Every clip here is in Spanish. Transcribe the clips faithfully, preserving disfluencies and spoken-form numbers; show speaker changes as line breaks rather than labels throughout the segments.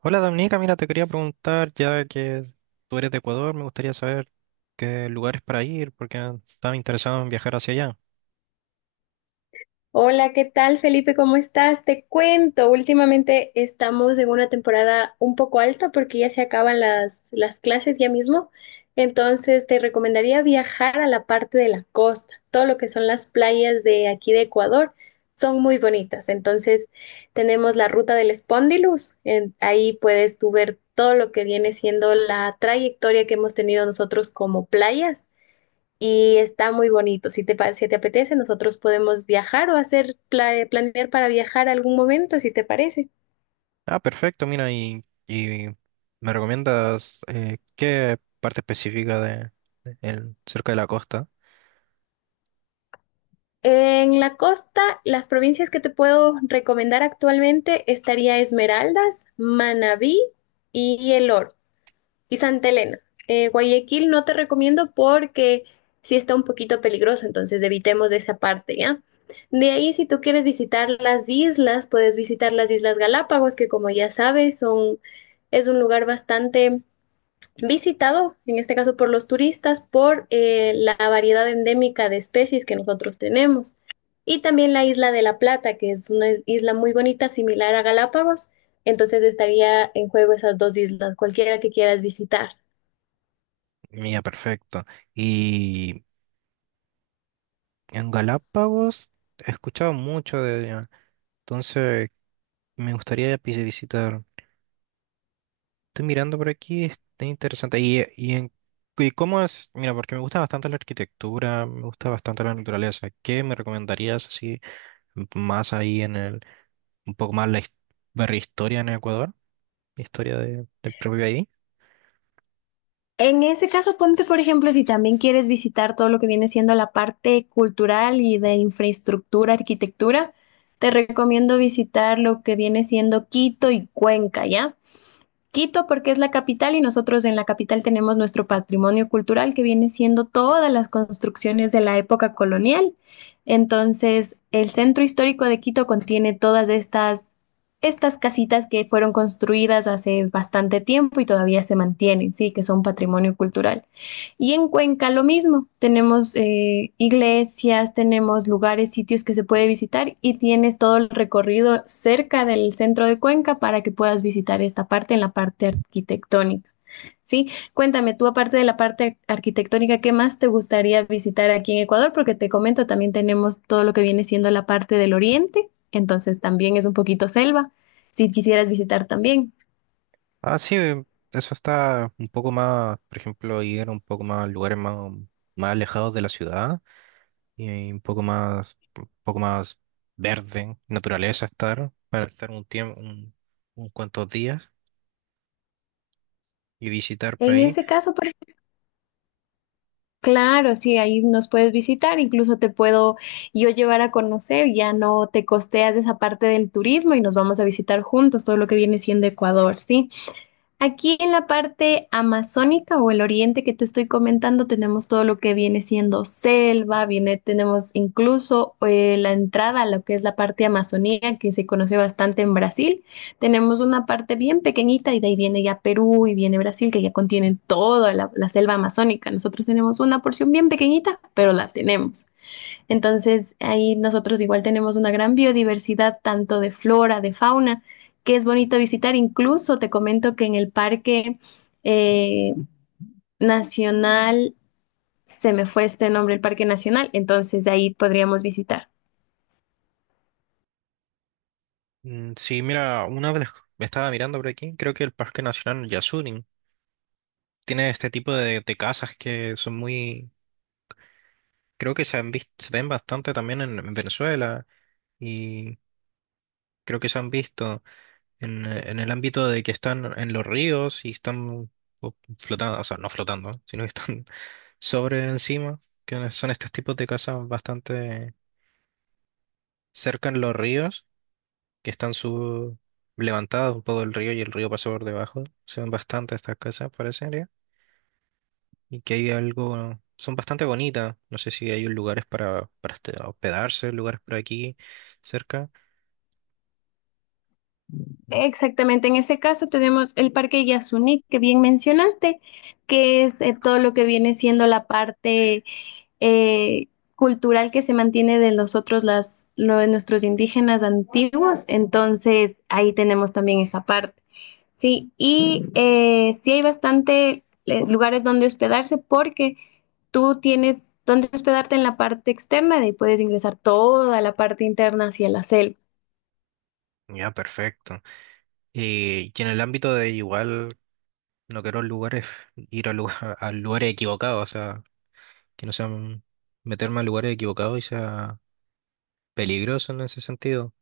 Hola Dominica, mira, te quería preguntar, ya que tú eres de Ecuador. Me gustaría saber qué lugares para ir, porque estaba interesado en viajar hacia allá.
Hola, ¿qué tal, Felipe? ¿Cómo estás? Te cuento, últimamente estamos en una temporada un poco alta porque ya se acaban las, las clases ya mismo. Entonces, te recomendaría viajar a la parte de la costa. Todo lo que son las playas de aquí de Ecuador son muy bonitas. Entonces, tenemos la ruta del Spondylus. En- ahí puedes tú ver todo lo que viene siendo la trayectoria que hemos tenido nosotros como playas y está muy bonito. Si te, pa- si te apetece, nosotros podemos viajar o hacer pla- planear para viajar algún momento, si te parece.
Ah, perfecto, mira, y, y me recomiendas eh, qué parte específica de, de- el- cerca de la costa.
En la costa, las provincias que te puedo recomendar actualmente estaría Esmeraldas, Manabí y El Oro. Y Santa Elena. Eh, Guayaquil no te recomiendo porque sí está un poquito peligroso, entonces evitemos esa parte, ¿ya? De ahí, si tú quieres visitar las islas, puedes visitar las Islas Galápagos, que como ya sabes, son, es un lugar bastante visitado, en este caso por los turistas, por eh, la variedad endémica de especies que nosotros tenemos. Y también la isla de La Plata, que es una is- isla muy bonita, similar a Galápagos. Entonces estaría en juego esas dos islas, cualquiera que quieras visitar.
Mira, perfecto. Y en Galápagos he escuchado mucho de, entonces me gustaría vis- visitar. Estoy mirando por aquí, está interesante. Y, y, en, y cómo es, mira, porque me gusta bastante la arquitectura, me gusta bastante la naturaleza. ¿Qué me recomendarías así más ahí en el, un poco más la his- ver historia en Ecuador? La historia de- del propio país.
En ese caso, ponte, por ejemplo, si también quieres visitar todo lo que viene siendo la parte cultural y de infraestructura, arquitectura, te recomiendo visitar lo que viene siendo Quito y Cuenca, ¿ya? Quito porque es la capital y nosotros en la capital tenemos nuestro patrimonio cultural que viene siendo todas las construcciones de la época colonial. Entonces, el centro histórico de Quito contiene todas estas, estas casitas que fueron construidas hace bastante tiempo y todavía se mantienen, sí, que son patrimonio cultural. Y en Cuenca lo mismo, tenemos eh, iglesias, tenemos lugares, sitios que se puede visitar y tienes todo el recorrido cerca del centro de Cuenca para que puedas visitar esta parte en la parte arquitectónica. ¿Sí? Cuéntame tú, aparte de la parte arquitectónica, ¿qué más te gustaría visitar aquí en Ecuador? Porque te comento, también tenemos todo lo que viene siendo la parte del oriente, entonces también es un poquito selva, si quisieras visitar también.
Ah, sí, eh, eso está un poco más, por ejemplo, ir un poco más a lugares más, más alejados de la ciudad. Y ahí un poco más, un poco más verde, naturaleza estar, para estar un tiempo, un, un cuantos días y visitar por
En
ahí.
ese caso, por Claro, sí, ahí nos puedes visitar, incluso te puedo yo llevar a conocer, ya no te costeas esa parte del turismo y nos vamos a visitar juntos todo lo que viene siendo Ecuador, ¿sí? Aquí en la parte amazónica o el oriente que te estoy comentando, tenemos todo lo que viene siendo selva, viene, tenemos incluso eh, la entrada a lo que es la parte amazonía, que se conoce bastante en Brasil. Tenemos una parte bien pequeñita y de ahí viene ya Perú y viene Brasil, que ya contienen toda la, la selva amazónica. Nosotros tenemos una porción bien pequeñita, pero la tenemos. Entonces, ahí nosotros igual tenemos una gran biodiversidad, tanto de flora, de fauna, que es bonito visitar. Incluso te comento que en el Parque eh, Nacional, se me fue este nombre, el Parque Nacional, entonces ahí podríamos visitar.
Mm, Sí, mira, una de las, me estaba mirando por aquí, creo que el Parque Nacional Yasuní tiene este tipo de, de casas que son muy, creo que se han visto, se ven bastante también en, en Venezuela, y creo que se han visto en, en el ámbito de que están en los ríos y están flotando, o sea, no flotando, sino que están sobre encima, que no son estos tipos de casas bastante cerca en los ríos, que están sub levantados un poco del río, y el río pasa por debajo. Se ven bastante estas casas, parecería. Y que hay algo, son bastante bonitas. No sé si hay lugares para, para este- hospedarse, lugares por aquí cerca.
Exactamente, en ese caso tenemos el Parque Yasuní, que bien mencionaste, que es eh, todo lo que viene siendo la parte eh, cultural que se mantiene de nosotros, las, lo de nuestros indígenas antiguos, entonces ahí tenemos también esa parte. Sí, y eh, sí hay bastante eh, lugares donde hospedarse porque tú tienes donde hospedarte en la parte externa y puedes ingresar toda la parte interna hacia la selva.
Ya, perfecto. Y, y en el ámbito de igual, no quiero lugares, ir a, lugar- a lugares equivocados, o sea, que no sean meterme a lugares equivocados y sea peligroso en ese sentido.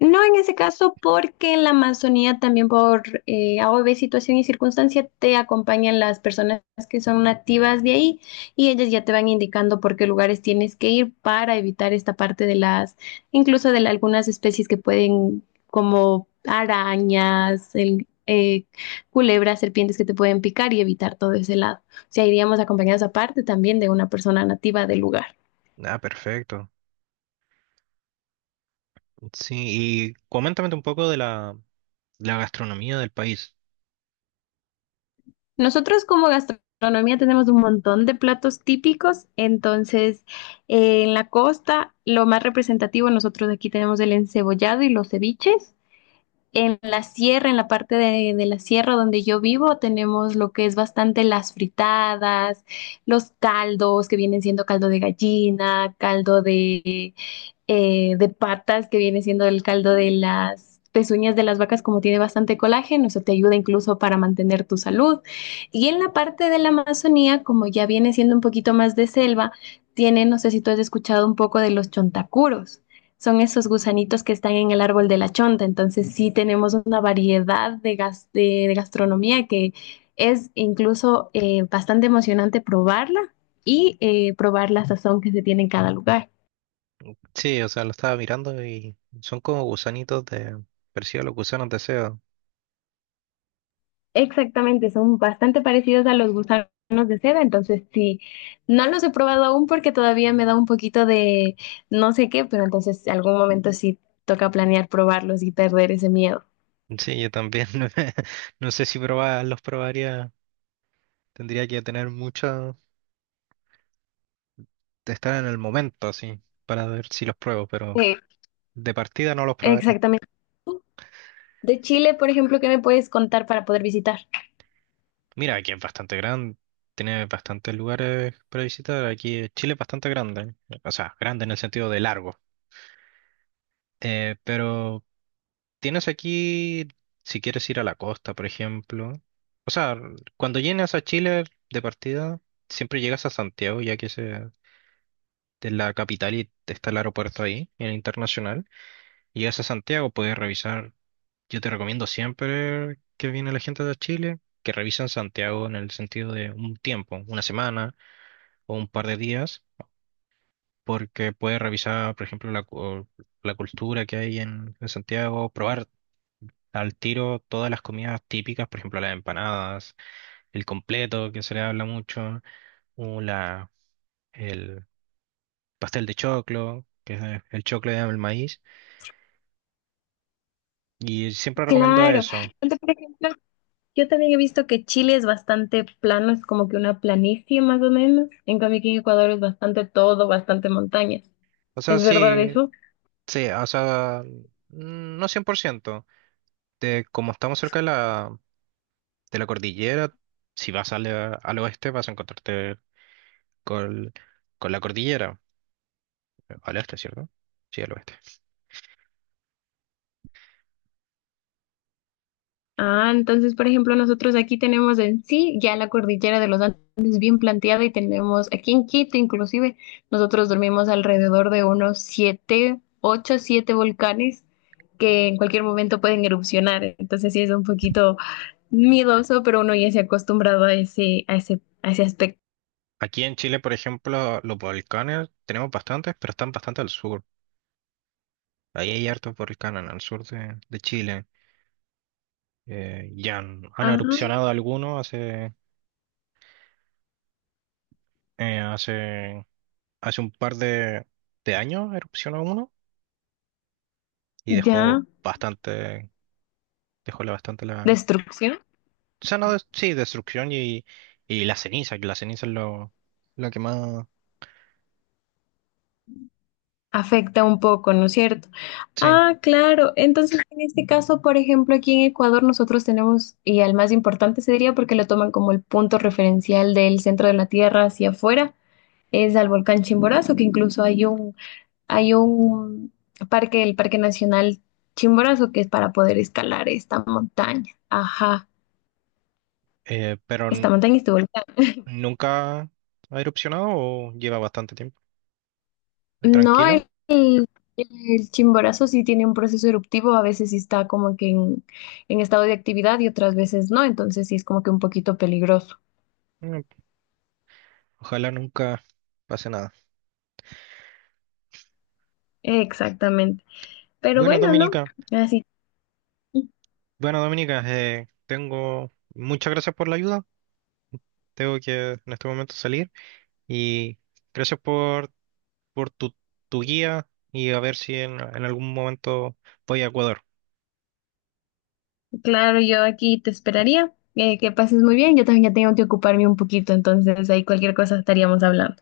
No en ese caso, porque en la Amazonía también por eh, A O V, situación y circunstancia, te acompañan las personas que son nativas de ahí y ellas ya te van indicando por qué lugares tienes que ir para evitar esta parte de las, incluso de la- algunas especies que pueden, como arañas, el- eh, culebras, serpientes que te pueden picar y evitar todo ese lado. O sea, iríamos acompañados aparte también de una persona nativa del lugar.
Ah, perfecto. Sí, y coméntame un poco de la, la gastronomía del país.
Nosotros como gastronomía tenemos un montón de platos típicos, entonces eh, en la costa lo más representativo nosotros aquí tenemos el encebollado y los ceviches. En la sierra, en la parte de, de la sierra donde yo vivo, tenemos lo que es bastante las fritadas, los caldos que vienen siendo caldo de gallina, caldo de, eh, de patas, que viene siendo el caldo de las pezuñas de las vacas, como tiene bastante colágeno, eso te ayuda incluso para mantener tu salud. Y en la parte de la Amazonía, como ya viene siendo un poquito más de selva, tiene, no sé si tú has escuchado un poco de los chontacuros. Son esos gusanitos que están en el árbol de la chonta. Entonces sí tenemos una variedad de, gas- de- de gastronomía que es incluso eh, bastante emocionante probarla y eh, probar la sazón que se tiene en cada lugar.
Sí, o sea, lo estaba mirando y son como gusanitos de, parecido a los gusanos de S E O.
Exactamente, son bastante parecidos a los gusanos de seda, entonces sí, no los he probado aún porque todavía me da un poquito de no sé qué, pero entonces algún momento sí toca planear probarlos y perder ese miedo.
Sí, yo también. No sé si probar, los probaría. Tendría que tener mucho, de estar en el momento así, para ver si los pruebo, pero
Sí.
de partida no los probaría.
Exactamente. De Chile, por ejemplo, ¿qué me puedes contar para poder visitar?
Mira, aquí es bastante grande, tiene bastantes lugares para visitar. Aquí Chile es bastante grande, o sea, grande en el sentido de largo. Eh, pero Tienes aquí, si quieres ir a la costa, por ejemplo. O sea, cuando llegas a Chile de partida, siempre llegas a Santiago, ya que ese es eh, la capital y está el aeropuerto ahí, el internacional. Llegas a Santiago, puedes revisar. Yo te recomiendo siempre que viene la gente de Chile, que revisen Santiago en el sentido de un tiempo, una semana o un par de días, porque puedes revisar, por ejemplo, la, cu- la cultura que hay en en Santiago, probar al tiro todas las comidas típicas, por ejemplo, las empanadas, el completo, que se le habla mucho, o la, el pastel de choclo, que es eh, el choclo de el maíz, y siempre recomiendo
Claro.
eso.
Entonces, por ejemplo, yo también he visto que Chile es bastante plano, es como que una planicie más o menos. En cambio, aquí en Ecuador es bastante todo, bastante montañas.
O sea,
¿Es verdad
sí,
eso?
sí, o sea, mm, no cien por ciento. De, como estamos cerca de la, de la cordillera, si vas al, al oeste vas a encontrarte con, con la cordillera, al este, ¿cierto? Sí, al oeste.
Ah, entonces, por ejemplo, nosotros aquí tenemos en sí ya la cordillera de los Andes bien planteada y tenemos aquí en Quito, inclusive, nosotros dormimos alrededor de unos siete, ocho, siete volcanes que en cualquier momento pueden erupcionar. Entonces, sí es un poquito miedoso, pero uno ya se ha acostumbrado a ese, a ese, a ese aspecto.
Aquí en Chile, por ejemplo, los volcanes tenemos bastantes, pero están bastante al sur. Ahí hay hartos volcanes al sur de, de Chile. Eh, ya han, han
Ah,
erupcionado algunos hace, eh, hace, hace un par de, de años, erupcionó uno y dejó
ya,
bastante, dejó la- bastante la...
destrucción.
O sea, no, des- sí, destrucción y, y la ceniza, que la ceniza es lo, lo que más...
Afecta un poco, ¿no es cierto?
Sí,
Ah, claro. Entonces, en este caso, por ejemplo, aquí en Ecuador nosotros tenemos, y al más importante se diría porque lo toman como el punto referencial del centro de la Tierra hacia afuera, es al volcán Chimborazo, que incluso hay un, hay un parque, el Parque Nacional Chimborazo, que es para poder escalar esta montaña. Ajá,
eh, pero
esta
n-
montaña estuvo
nunca ha erupcionado o lleva bastante tiempo.
No,
Tranquilo.
el, el- el chimborazo sí tiene un proceso eruptivo, a veces sí está como que en, en estado de actividad y otras veces no, entonces sí es como que un poquito peligroso.
eh, Ojalá nunca pase nada.
Exactamente. Pero
Bueno,
bueno, ¿no?
Dominica,
Así,
bueno, Dominica, eh, tengo muchas gracias por la ayuda. Tengo que en este momento salir y gracias por, por tu, tu guía, y a ver si en, en algún momento voy a Ecuador.
claro, yo aquí te esperaría. Eh, que pases muy bien, yo también ya tengo que ocuparme un poquito, entonces ahí cualquier cosa estaríamos hablando.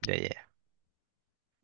Ya, ya.